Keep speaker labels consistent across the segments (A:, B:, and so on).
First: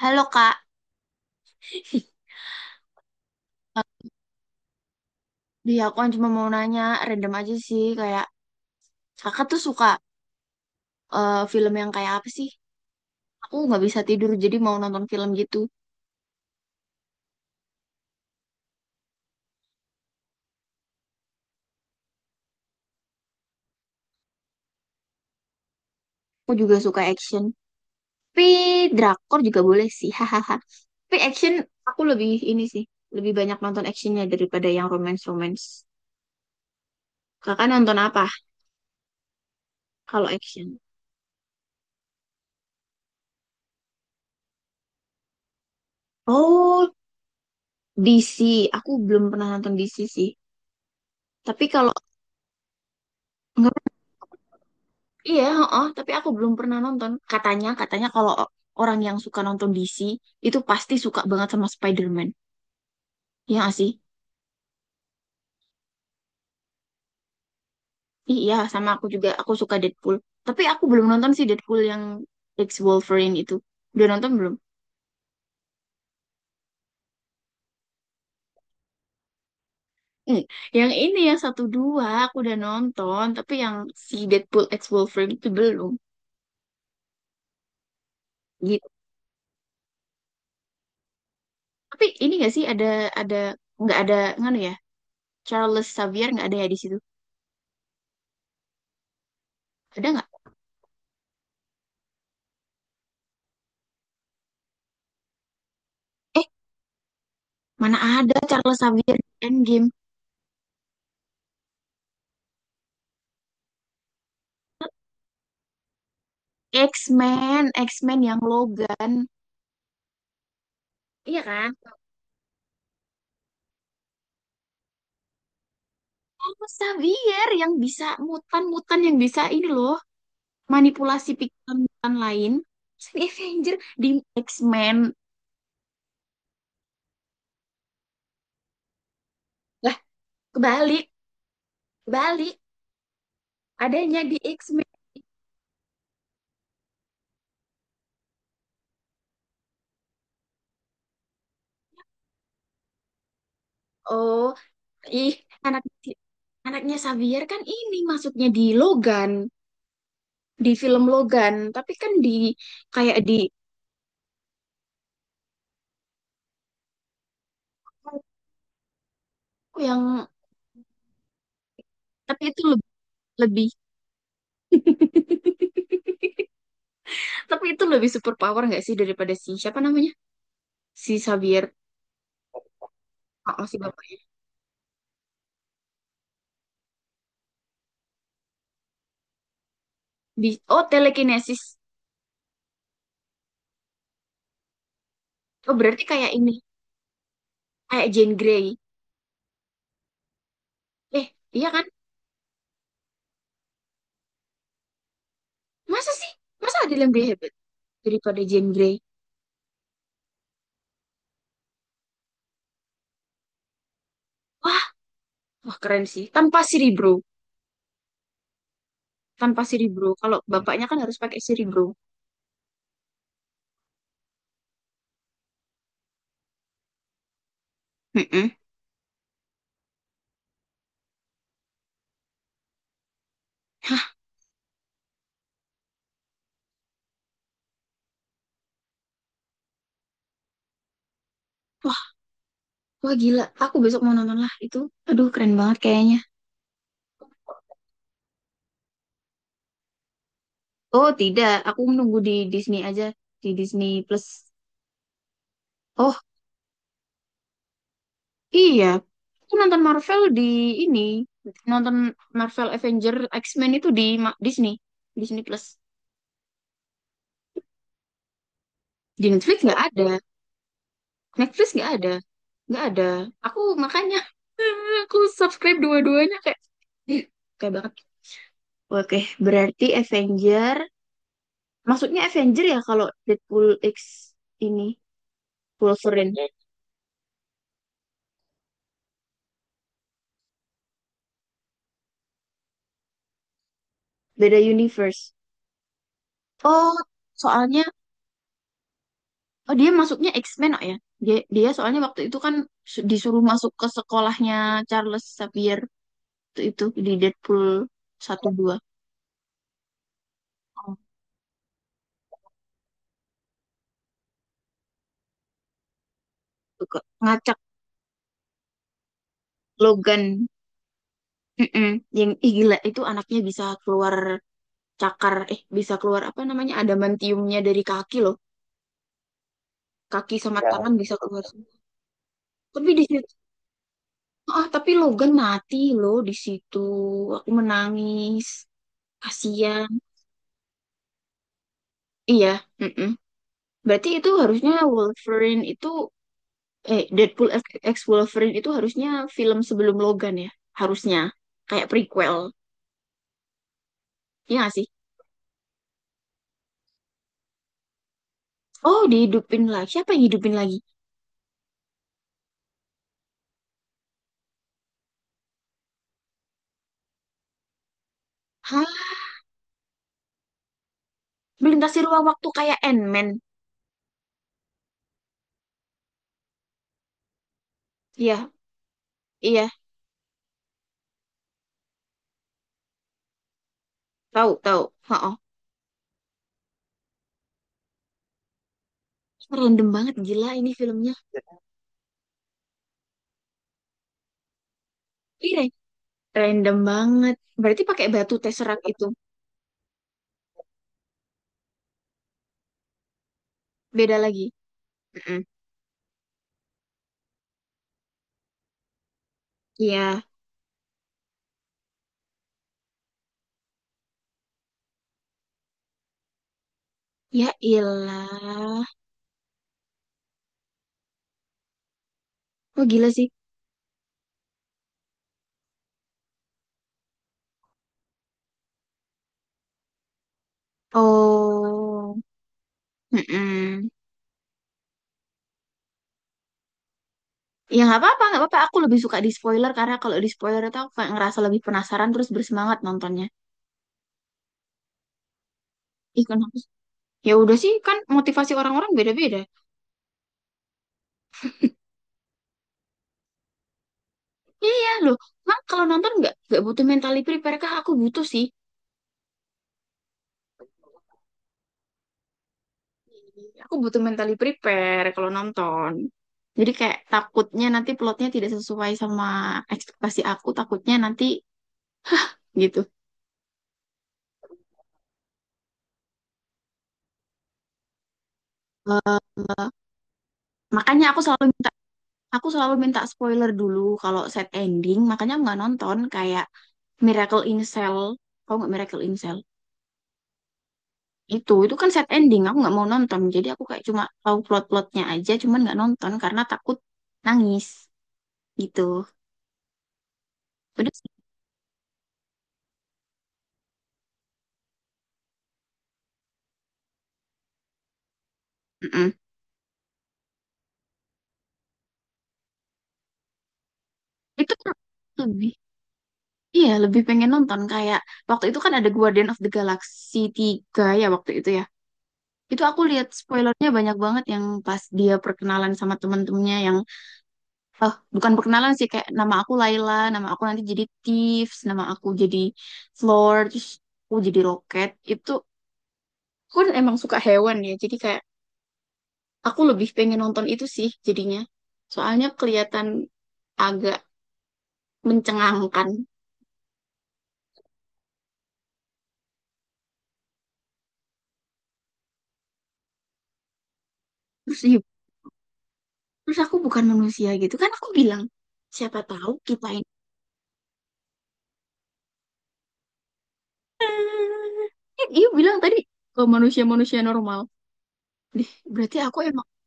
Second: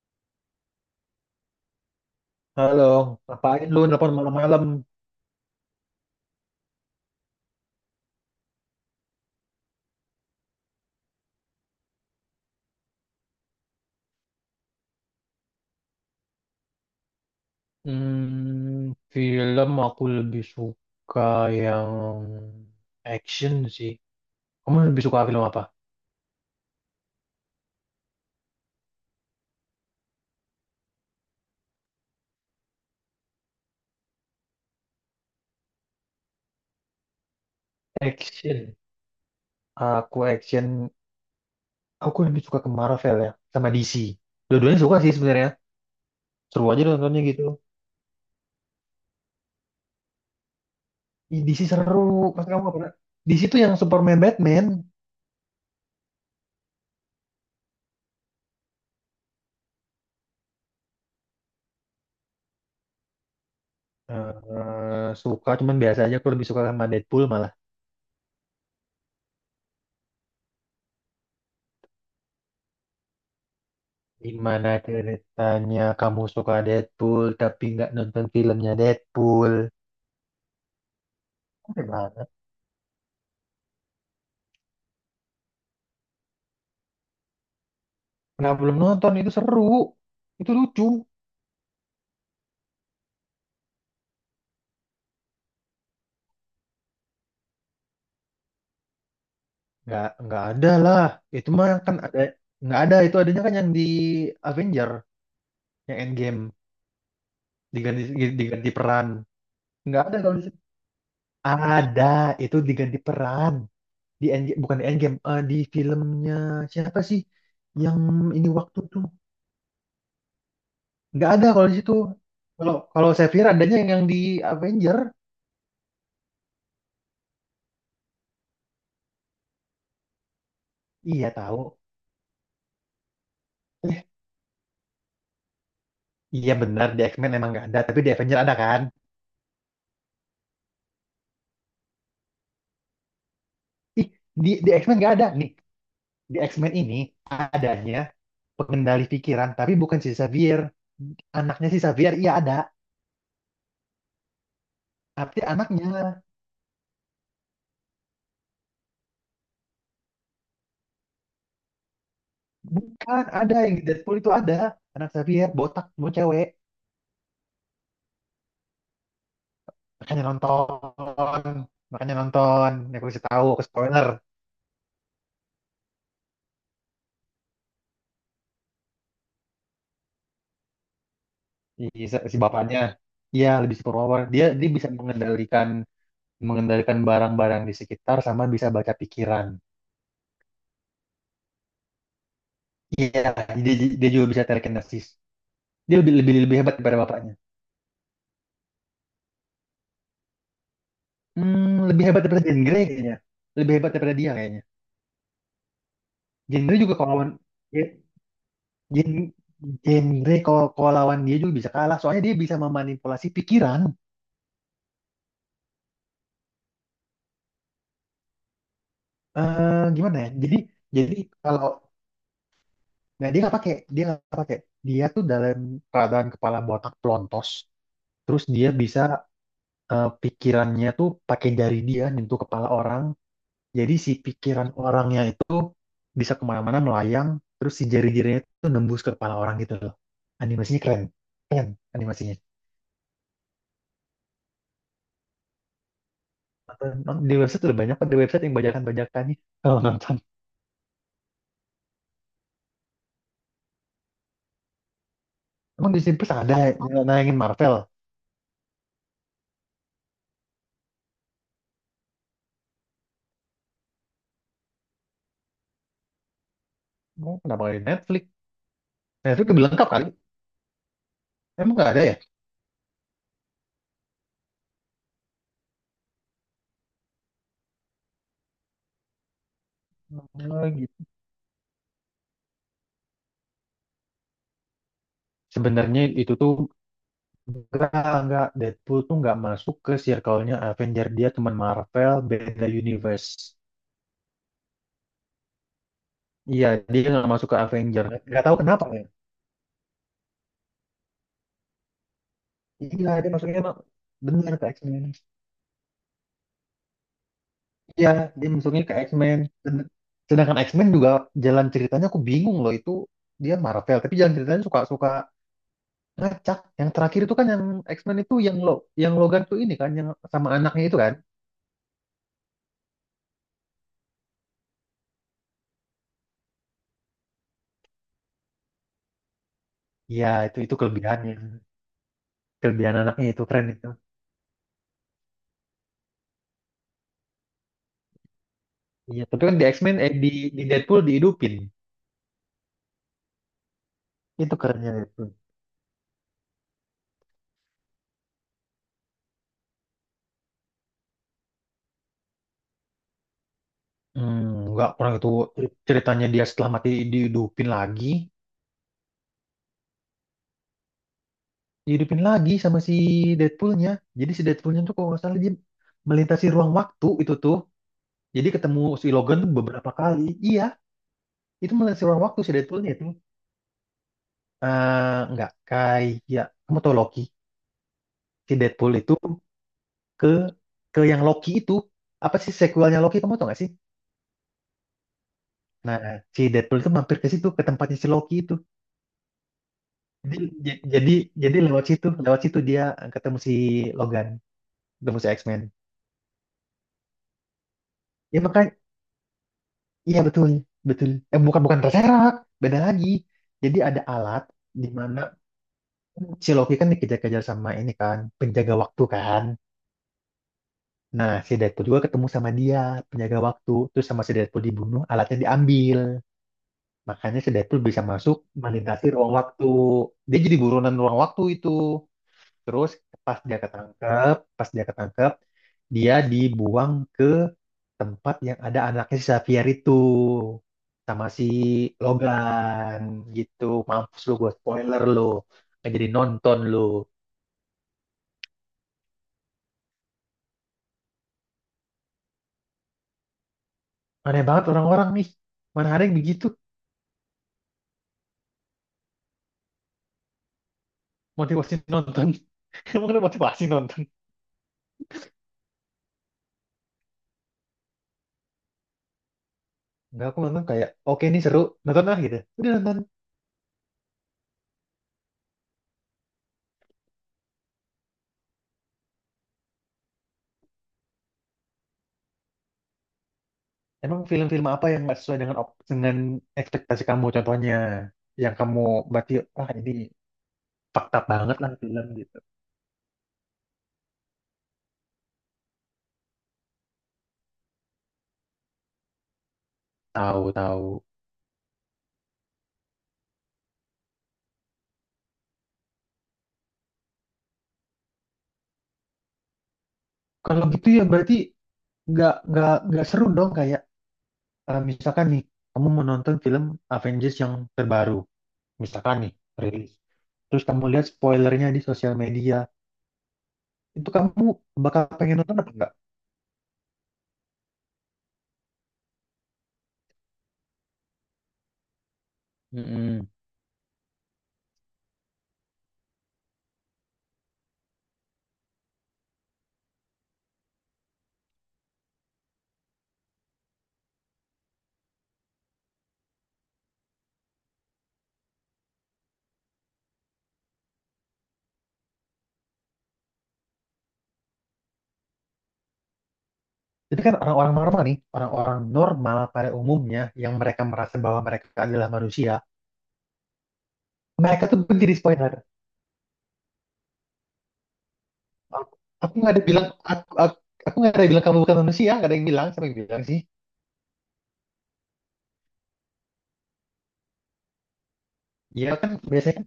A: Halo Kak,
B: Halo, ngapain lu nelpon malam-malam?
A: dia aku kan cuma mau nanya random aja sih kayak Kakak tuh suka film yang kayak apa sih? Aku nggak bisa tidur jadi mau nonton film gitu.
B: Film aku lebih suka yang action sih. Kamu lebih suka film apa?
A: Aku juga suka action, tapi drakor juga boleh sih, hahaha. Tapi action aku lebih ini sih, lebih banyak nonton actionnya daripada yang romance-romance. Kakak nonton apa
B: Action. Aku
A: kalau
B: action.
A: action?
B: Aku lebih suka ke Marvel ya, sama DC. Dua-duanya suka sih sebenarnya. Seru aja
A: Oh,
B: nontonnya gitu.
A: DC. Aku belum pernah nonton DC sih.
B: Ih, DC
A: Tapi kalau
B: seru. Pasti kamu nggak pernah. DC tuh yang Superman, Batman.
A: Iya, heeh, tapi aku belum pernah nonton. Katanya, kalau orang yang suka nonton DC itu pasti suka banget sama Spider-Man. Iya nggak sih?
B: Suka, cuman biasa aja. Aku lebih suka sama Deadpool malah.
A: Ih, iya, sama aku juga. Aku suka Deadpool. Tapi aku belum nonton sih Deadpool yang X Wolverine itu. Udah nonton belum?
B: Gimana ceritanya kamu suka Deadpool tapi nggak nonton filmnya Deadpool?
A: Hmm. Yang ini yang satu
B: Aneh
A: dua
B: banget.
A: aku udah nonton, tapi yang si Deadpool X Wolverine itu belum.
B: Kenapa belum
A: Gitu.
B: nonton? Itu seru. Itu lucu.
A: Tapi ini gak sih ada nggak ada nganu ya? Charles Xavier nggak ada ya di situ? Ada nggak?
B: Nggak ada lah. Itu mah kan ada, nggak ada. Itu adanya kan yang di Avenger, yang Endgame
A: Eh, mana
B: diganti
A: ada
B: diganti
A: Charles
B: peran.
A: Xavier di Endgame?
B: Nggak ada kalau di situ. Ada, itu diganti peran di Endgame, bukan di Endgame, di filmnya siapa sih,
A: X-Men,
B: yang
A: X-Men yang
B: ini waktu tuh
A: Logan.
B: nggak
A: Iya
B: ada kalau
A: kan?
B: di situ, kalau kalau Xavier adanya yang di Avenger.
A: Sama Xavier yang bisa mutan-mutan yang bisa ini loh,
B: Iya
A: manipulasi
B: tahu.
A: pikiran mutan lain. Terus di Avenger,
B: Eh,
A: di X-Men.
B: iya benar, di X-Men emang nggak ada, tapi di Avenger ada kan.
A: Lah, kebalik, kebalik.
B: Ih,
A: Adanya di
B: di
A: X-Men.
B: X-Men nggak ada nih, di X-Men ini adanya pengendali pikiran tapi bukan si Xavier. Anaknya si Xavier iya ada,
A: Oh, ih,
B: tapi
A: anak
B: anaknya
A: si, anaknya Xavier kan ini masuknya di Logan, di film Logan, tapi kan di kayak
B: bukan.
A: di
B: Ada yang di Deadpool itu ada anak Xavier botak mau cewek.
A: oh, yang
B: Makanya nonton, makanya
A: tapi itu
B: nonton,
A: lebih,
B: ya aku kasih tahu ke
A: lebih
B: spoiler.
A: tapi itu lebih super power nggak sih daripada si siapa namanya? Si Xavier.
B: I- si si bapaknya ya
A: Oh, oh, si
B: lebih
A: bapaknya.
B: superpower, dia dia bisa mengendalikan mengendalikan barang-barang di sekitar sama bisa baca pikiran.
A: Oh, telekinesis.
B: Iya, dia, dia juga bisa telekinesis.
A: Oh
B: Dia
A: berarti
B: lebih
A: kayak
B: lebih
A: ini,
B: lebih hebat daripada bapaknya.
A: kayak Jane Grey. eh iya kan?
B: Lebih hebat daripada Jean Grey kayaknya. Lebih hebat daripada dia kayaknya.
A: Masa sih?
B: Jean
A: Masa
B: Grey
A: ada
B: juga
A: yang
B: kalau
A: lebih
B: lawan.
A: hebat
B: Ye-
A: daripada Jane Grey?
B: Jean Jean Grey kalau kalau lawan dia juga bisa kalah, soalnya dia bisa memanipulasi pikiran.
A: Wah, wah, keren sih tanpa Cerebro. Tanpa
B: eh
A: Cerebro,
B: gimana ya,
A: kalau
B: jadi,
A: bapaknya kan
B: jadi
A: harus pakai
B: kalau,
A: Cerebro.
B: nah, dia nggak pakai, dia tuh dalam keadaan kepala botak pelontos. Terus
A: Mm-mm.
B: dia bisa, pikirannya tuh pakai jari, dia nyentuh kepala orang. Jadi
A: Hah,
B: si pikiran orangnya itu bisa kemana-mana melayang. Terus si jari-jarinya tuh nembus ke kepala orang gitu loh. Animasinya keren. Keren
A: wah,
B: animasinya.
A: wah, gila, aku besok mau nonton lah itu. Aduh, keren banget kayaknya.
B: Di website udah banyak kok. Di website yang bajakan-bajakannya. Kalau nonton.
A: Oh tidak, aku menunggu di Disney aja, di Disney Plus.
B: Emang Disney
A: Oh,
B: Plus ada ya, yang nayangin Marvel?
A: iya, aku nonton Marvel di ini, nonton Marvel Avenger X-Men itu di Disney, Disney Plus.
B: Emang kenapa nggak di Netflix?
A: Di
B: Netflix lebih lengkap kali.
A: Netflix
B: Emang
A: nggak
B: nggak ada
A: ada,
B: ya?
A: nggak ada. Aku makanya aku subscribe dua-duanya kayak, ih, kayak banget. Oke, berarti
B: Oh,
A: Avenger,
B: gitu.
A: maksudnya Avenger ya kalau Deadpool X ini,
B: Sebenarnya itu
A: Wolverine,
B: tuh, enggak, enggak. Deadpool tuh enggak masuk ke circle-nya Avenger. Dia teman Marvel, beda universe.
A: beda universe.
B: Iya,
A: Oh,
B: dia enggak masuk ke
A: soalnya.
B: Avenger. Enggak tahu kenapa ya.
A: Oh dia masuknya X-Men, oh ya. Dia soalnya waktu itu kan
B: Iya, dia
A: disuruh
B: masuknya
A: masuk
B: emang
A: ke
B: bener
A: sekolahnya
B: ke X-Men.
A: Charles Xavier itu di Deadpool
B: Iya,
A: satu
B: dia
A: dua.
B: masuknya ke X-Men. Sedangkan X-Men
A: Oh,
B: juga jalan ceritanya aku bingung loh itu. Dia Marvel, tapi jalan ceritanya suka-suka ngacak.
A: tuh,
B: Yang terakhir itu kan
A: ngacak.
B: yang X-Men itu yang lo, yang Logan tuh ini kan yang
A: Logan.
B: sama anaknya itu kan.
A: Mm-mm. Yang ih, gila itu anaknya bisa keluar cakar, bisa keluar apa namanya adamantiumnya dari kaki loh.
B: Iya,
A: Kaki
B: itu
A: sama ya,
B: itu
A: tangan bisa
B: kelebihannya.
A: keluar semua. Tapi
B: Kelebihan
A: di
B: anaknya
A: situ,
B: itu keren itu.
A: ah tapi Logan mati loh di situ. Aku menangis.
B: Iya, tapi kan di
A: Kasian.
B: X-Men, di Deadpool dihidupin.
A: Iya, mm-mm. Berarti itu
B: Itu
A: harusnya
B: kerennya Deadpool.
A: Wolverine itu, Deadpool X X Wolverine itu harusnya film sebelum Logan ya, harusnya kayak prequel,
B: Hmm,
A: ya gak sih?
B: nggak kurang itu ceritanya, dia setelah mati dihidupin lagi,
A: Oh dihidupin lagi, siapa yang hidupin lagi?
B: sama si Deadpoolnya. Jadi si Deadpoolnya tuh, kalau nggak salah, dia melintasi ruang waktu itu tuh. Jadi ketemu si
A: Hah,
B: Logan beberapa kali. Iya, itu
A: melintasi
B: melintasi ruang
A: ruang
B: waktu
A: waktu
B: si
A: kayak
B: Deadpoolnya itu.
A: Ant-Man?
B: Eh, nggak, kayak kamu tau Loki.
A: Iya,
B: Si Deadpool itu
A: iya
B: ke ke yang Loki itu, apa sih sequelnya Loki, kamu tau nggak sih?
A: tahu tahu. Oh,
B: Nah, si Deadpool itu mampir ke situ, ke tempatnya si Loki itu.
A: random banget,
B: Jadi,
A: gila ini
B: j-
A: filmnya.
B: jadi lewat situ dia ketemu si Logan, ketemu si
A: Iya,
B: X-Men.
A: random banget, berarti pakai batu
B: Ya makanya,
A: Tesseract itu?
B: iya betul, betul. Eh, bukan bukan terserak, beda lagi. Jadi ada
A: Beda
B: alat
A: lagi.
B: di mana
A: Mm-mm.
B: si Loki kan dikejar-kejar sama ini kan, penjaga waktu kan.
A: Iya.
B: Nah, si Deadpool juga ketemu sama dia, penjaga waktu. Terus sama si Deadpool dibunuh, alatnya diambil. Makanya
A: Ya
B: si Deadpool bisa masuk
A: ilah.
B: melintasi ruang waktu. Dia jadi buronan ruang waktu itu.
A: Oh
B: Terus
A: gila sih.
B: pas dia ketangkep, dia dibuang ke tempat yang ada anaknya si Xavier itu sama si
A: Oh.
B: Logan gitu.
A: Mm.
B: Mampus lu, gue spoiler lu. Nggak jadi nonton lu.
A: Ya nggak apa-apa, nggak apa-apa. Aku lebih suka di spoiler karena kalau di spoiler itu aku kayak ngerasa lebih penasaran terus bersemangat nontonnya.
B: Aneh banget orang-orang nih. Mana ada yang
A: Ih, kan
B: begitu
A: ya udah sih, kan motivasi orang-orang beda-beda.
B: motivasi nonton. Emang ada motivasi nonton?
A: Iya iya, loh, kan kalau nonton nggak butuh mentally prepare kah? Aku butuh sih.
B: Enggak, aku nonton kayak, oke ini seru, nonton lah gitu. Udah nonton.
A: Aku butuh mentally prepare kalau nonton. Jadi kayak takutnya nanti plotnya tidak sesuai sama ekspektasi aku, takutnya nanti gitu.
B: Emang film-film apa yang nggak sesuai dengan ekspektasi kamu contohnya? Yang kamu berarti, ah, ini
A: Makanya
B: fakta
A: aku selalu,
B: banget lah film gitu.
A: aku selalu minta spoiler dulu kalau set ending, makanya aku nggak nonton kayak Miracle in Cell. Tahu nggak Miracle in Cell?
B: Tahu, tahu.
A: Itu kan set ending aku nggak mau nonton, jadi aku kayak cuma tahu plot-plotnya aja cuman nggak nonton karena takut nangis gitu.
B: Kalau gitu
A: Udah
B: ya
A: sih.
B: berarti nggak seru dong, kayak, misalkan nih kamu mau nonton film Avengers yang terbaru,
A: Mm-mm.
B: misalkan nih, rilis. Terus kamu lihat spoilernya di sosial media, itu kamu
A: Itu kan
B: bakal pengen
A: lebih,
B: nonton apa enggak?
A: iya lebih pengen nonton kayak waktu itu kan ada Guardian of the Galaxy 3 ya waktu itu ya, itu aku lihat
B: Mm-mm.
A: spoilernya banyak banget yang pas dia perkenalan sama teman-temannya yang, bukan perkenalan sih, kayak nama aku Laila, nama aku nanti jadi Thieves, nama aku jadi Floor, terus aku jadi Rocket itu. Aku kan emang suka hewan ya, jadi kayak aku lebih pengen nonton itu sih jadinya. Soalnya kelihatan agak mencengangkan.
B: Jadi kan orang-orang normal nih, orang-orang normal pada umumnya yang mereka merasa bahwa mereka adalah manusia,
A: Terus,
B: mereka tuh menjadi spoiler.
A: terus aku bukan manusia gitu kan aku bilang,
B: Aku
A: siapa tahu
B: aku nggak ada
A: kita
B: bilang
A: ini.
B: aku, aku nggak ada bilang kamu bukan manusia, nggak ada yang bilang, siapa yang bilang sih?
A: Eh, dia bilang tadi ke manusia-manusia normal. Dih,
B: Ya
A: berarti
B: kan
A: aku emang
B: biasanya kan,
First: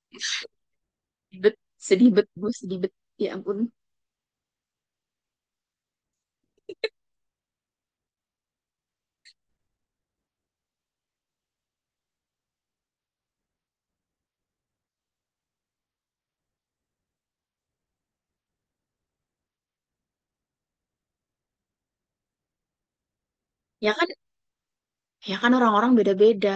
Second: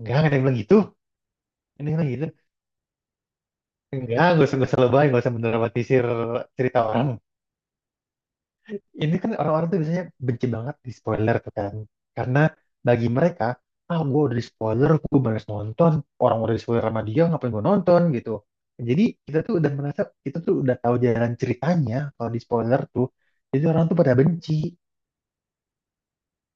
B: enggak ada yang bilang gitu.
A: sedih bet,
B: Ini
A: sedih
B: bilang gitu.
A: bet, gue sedih bet. Ya ampun.
B: Enggak, gak usah lebay, gak usah mendramatisir cerita orang. Ini kan orang-orang tuh biasanya benci banget di spoiler tuh kan. Karena bagi mereka, ah, gue udah di spoiler, gue baru nonton. Orang udah di spoiler sama dia, ngapain gue nonton gitu. Jadi kita tuh udah merasa, kita tuh udah tahu jalan ceritanya kalau di spoiler tuh. Jadi orang
A: Ya
B: tuh
A: kan
B: pada benci.
A: Ya kan orang-orang beda-beda.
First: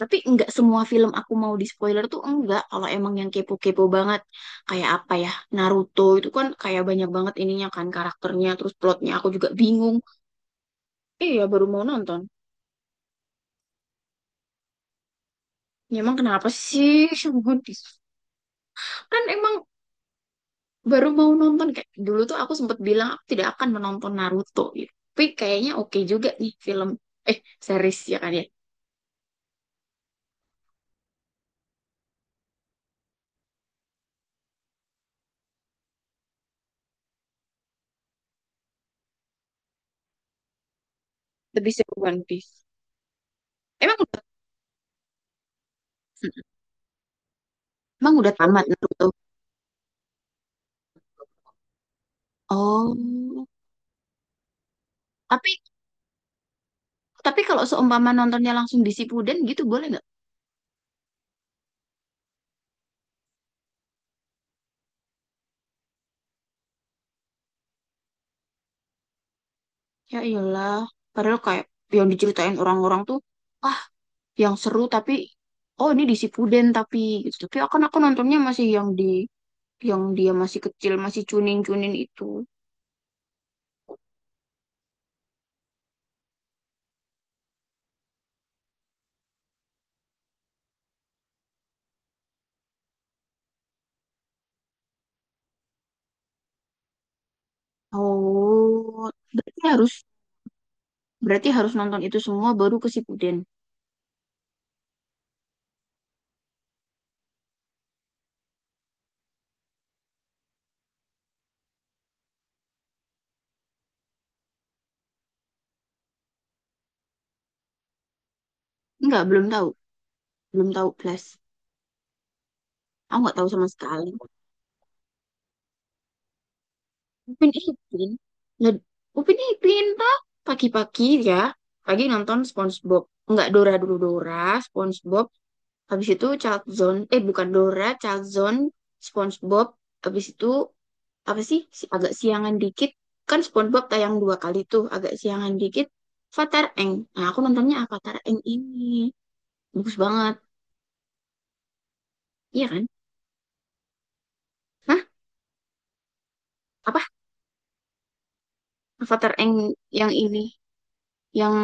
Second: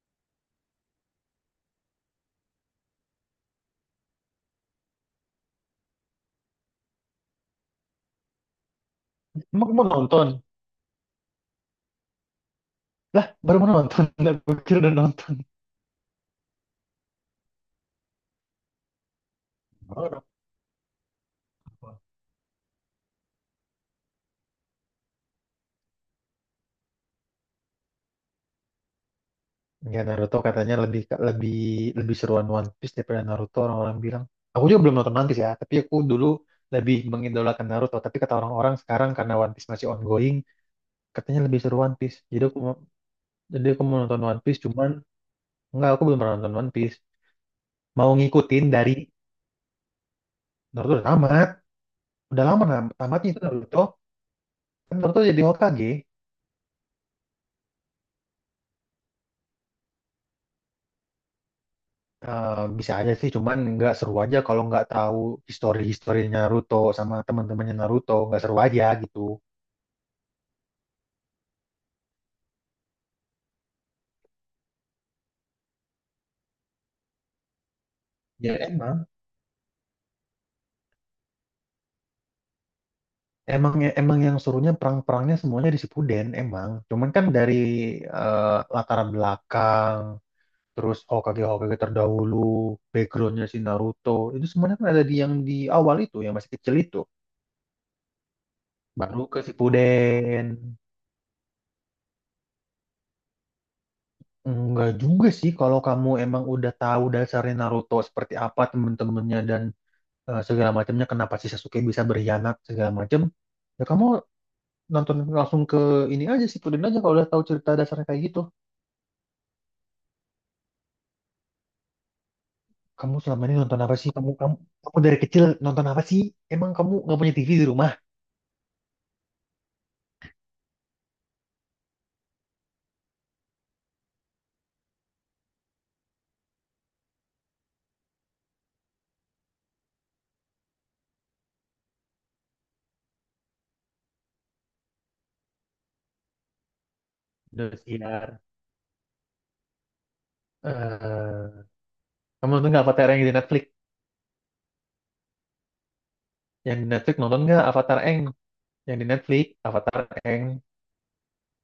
A: Tapi nggak semua film aku mau di spoiler tuh, enggak. Kalau emang yang kepo-kepo banget. Kayak apa ya? Naruto itu kan kayak banyak banget ininya kan karakternya. Terus plotnya aku juga
B: Emang mau
A: bingung.
B: nonton?
A: Iya ya, baru mau nonton.
B: Lah, baru mau nonton. Udah pikir udah nonton.
A: Ya, emang kenapa sih? Semua di kan emang
B: Baru
A: baru mau nonton. Kayak
B: nonton.
A: dulu tuh aku sempat bilang aku tidak akan menonton Naruto. Gitu. Tapi kayaknya oke juga nih film. Eh, series ya kan ya.
B: Ya Naruto katanya lebih, lebih lebih seruan One Piece daripada Naruto, orang-orang bilang. Aku juga belum nonton One Piece ya, tapi aku dulu lebih mengidolakan Naruto. Tapi kata orang-orang sekarang, karena One Piece masih ongoing, katanya lebih
A: Lebih
B: seru
A: seru
B: One Piece.
A: One Piece.
B: Jadi aku mau
A: Emang
B: nonton
A: udah,
B: One Piece, cuman enggak, aku belum pernah nonton One Piece. Mau
A: emang udah tamat
B: ngikutin dari
A: Naruto.
B: Naruto udah tamat, udah lama nah, tamatnya itu
A: Oh,
B: Naruto. Kan Naruto jadi
A: tapi
B: Hokage.
A: Tapi kalau seumpama nontonnya langsung di Sipuden gitu boleh nggak?
B: Bisa aja sih, cuman nggak seru aja kalau nggak tahu histori-historinya Naruto sama teman-temannya Naruto, nggak seru aja gitu.
A: Ya iyalah. Padahal kayak yang diceritain orang-orang tuh, ah yang seru tapi, oh ini di Sipuden tapi, gitu. Tapi akan aku nontonnya
B: Ya
A: masih yang di
B: emang.
A: yang dia masih kecil, masih cunin-cunin itu.
B: Emang ya, emang yang serunya perang-perangnya semuanya di Shippuden emang. Cuman kan dari, eh, latar belakang, terus Hokage-Hokage terdahulu, backgroundnya si Naruto, itu semuanya kan ada di yang di awal itu, yang masih kecil itu.
A: Oh,
B: Baru ke
A: berarti harus,
B: Shippuden.
A: berarti harus nonton itu semua baru ke Sipuden.
B: Enggak juga sih kalau kamu emang udah tahu dasarnya Naruto seperti apa, temen-temennya, dan segala macamnya, kenapa si Sasuke bisa berkhianat segala macam. Ya kamu nonton langsung ke ini aja, Shippuden aja, kalau udah tahu cerita dasarnya kayak gitu.
A: Enggak, belum tahu. Belum tahu plus.
B: Kamu
A: Aku nggak
B: selama
A: tahu
B: ini
A: sama
B: nonton apa
A: sekali.
B: sih? Kamu kamu kamu dari kecil nonton apa sih? Emang kamu nggak punya
A: Upin
B: TV di rumah?
A: Ipin. Lah, Upin Ipin Pak. Pagi-pagi ya. Pagi nonton SpongeBob. Nggak, Dora dulu, Dora, SpongeBob. Habis itu Child Zone. Eh bukan Dora, Child Zone, SpongeBob. Habis itu apa sih? Agak siangan dikit. Kan SpongeBob tayang dua kali tuh. Agak siangan dikit. Avatar Eng. Nah aku nontonnya Avatar
B: Indosiar.
A: Eng ini. Bagus banget.
B: Eh, kamu
A: Iya
B: nonton nggak
A: kan?
B: Avatar yang di Netflix?
A: Hah?
B: Yang di
A: Apa?
B: Netflix nonton nggak Avatar Eng? Yang di
A: Avatar
B: Netflix
A: Eng
B: Avatar
A: yang
B: Eng
A: ini. Yang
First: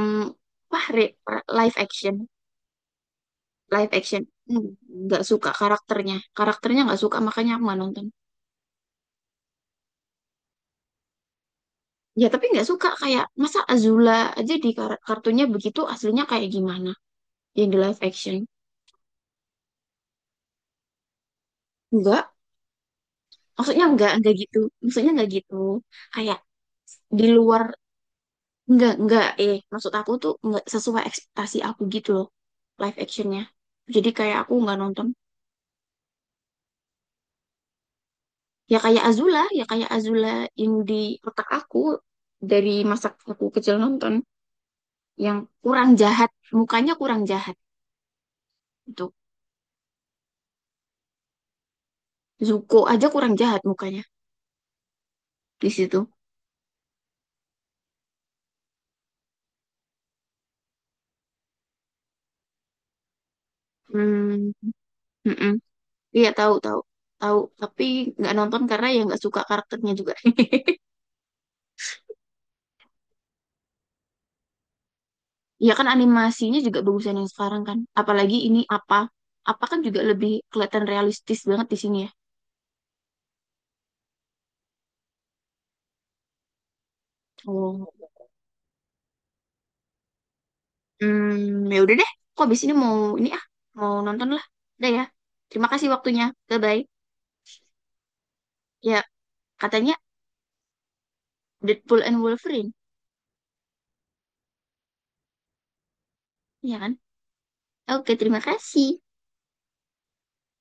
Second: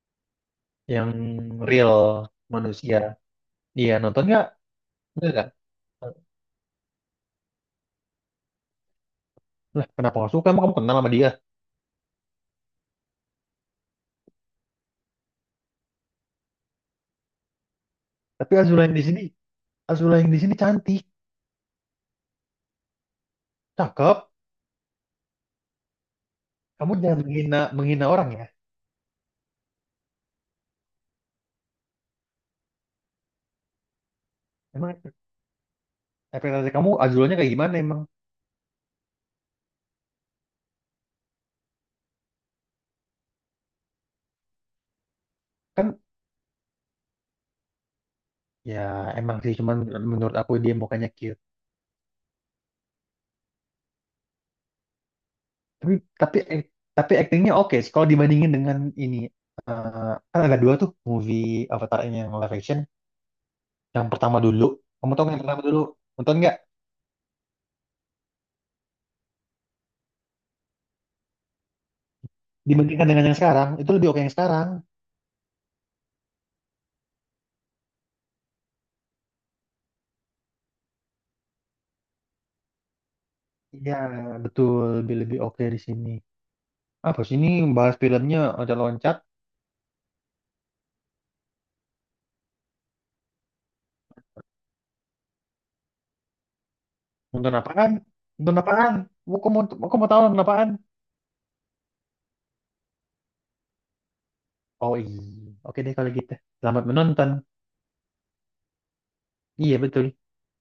A: apa?
B: yang
A: Live
B: real
A: action.
B: manusia. Iya
A: Live action.
B: nonton nggak?
A: Hmm, nggak
B: Nggak, nggak.
A: suka karakternya, karakternya nggak suka makanya aku nggak nonton.
B: Lah, kenapa nggak suka? Emang kamu kenal sama dia?
A: Ya tapi nggak suka kayak masa Azula aja di kartunya begitu, aslinya kayak gimana yang di live action.
B: Tapi Azula yang di sini, Azula yang di sini cantik,
A: Enggak, maksudnya enggak
B: cakep.
A: enggak gitu, maksudnya nggak gitu kayak
B: Kamu jangan
A: di
B: menghina
A: luar.
B: menghina orang ya.
A: Nggak eh Maksud aku tuh nggak sesuai ekspektasi aku gitu loh, live actionnya, jadi kayak aku nggak
B: Emang
A: nonton.
B: ekspektasi kamu Azulanya kayak gimana emang?
A: Ya kayak Azula, ya kayak Azula yang di otak aku dari masa aku kecil nonton, yang kurang
B: Kan
A: jahat mukanya, kurang jahat
B: ya
A: itu.
B: emang sih, cuman menurut aku dia mukanya cute,
A: Zuko aja kurang jahat mukanya di
B: tapi
A: situ.
B: tapi act- tapi aktingnya oke sih. Kalau dibandingin dengan ini, kan ada dua tuh movie Avatar ini yang live action, yang pertama
A: Hmm.
B: dulu, kamu tahu kan yang
A: Mm-mm.
B: pertama dulu,
A: Iya
B: nonton
A: tahu
B: nggak,
A: tahu tahu, tapi nggak nonton karena ya nggak suka karakternya juga.
B: dibandingkan dengan yang sekarang, itu lebih oke yang sekarang.
A: Iya kan, animasinya juga bagusan yang sekarang kan, apalagi ini apa apa kan juga lebih kelihatan realistis banget di sini ya.
B: Iya betul. Lebih lebih oke di sini. Apa sih ini,
A: Oh.
B: bahas filmnya ada loncat.
A: Hmm, ya udah deh kok, abis ini mau ini ah, mau nonton lah. Udah ya, terima kasih waktunya, bye bye.
B: Nonton apaan, nonton apaan.
A: Ya,
B: Mau
A: katanya
B: kamu tahu nonton apaan?
A: Deadpool and Wolverine.
B: Oh iya. Oke deh kalau gitu.
A: Iya
B: Selamat
A: kan?
B: menonton.
A: Oke, terima kasih.
B: Iya betul.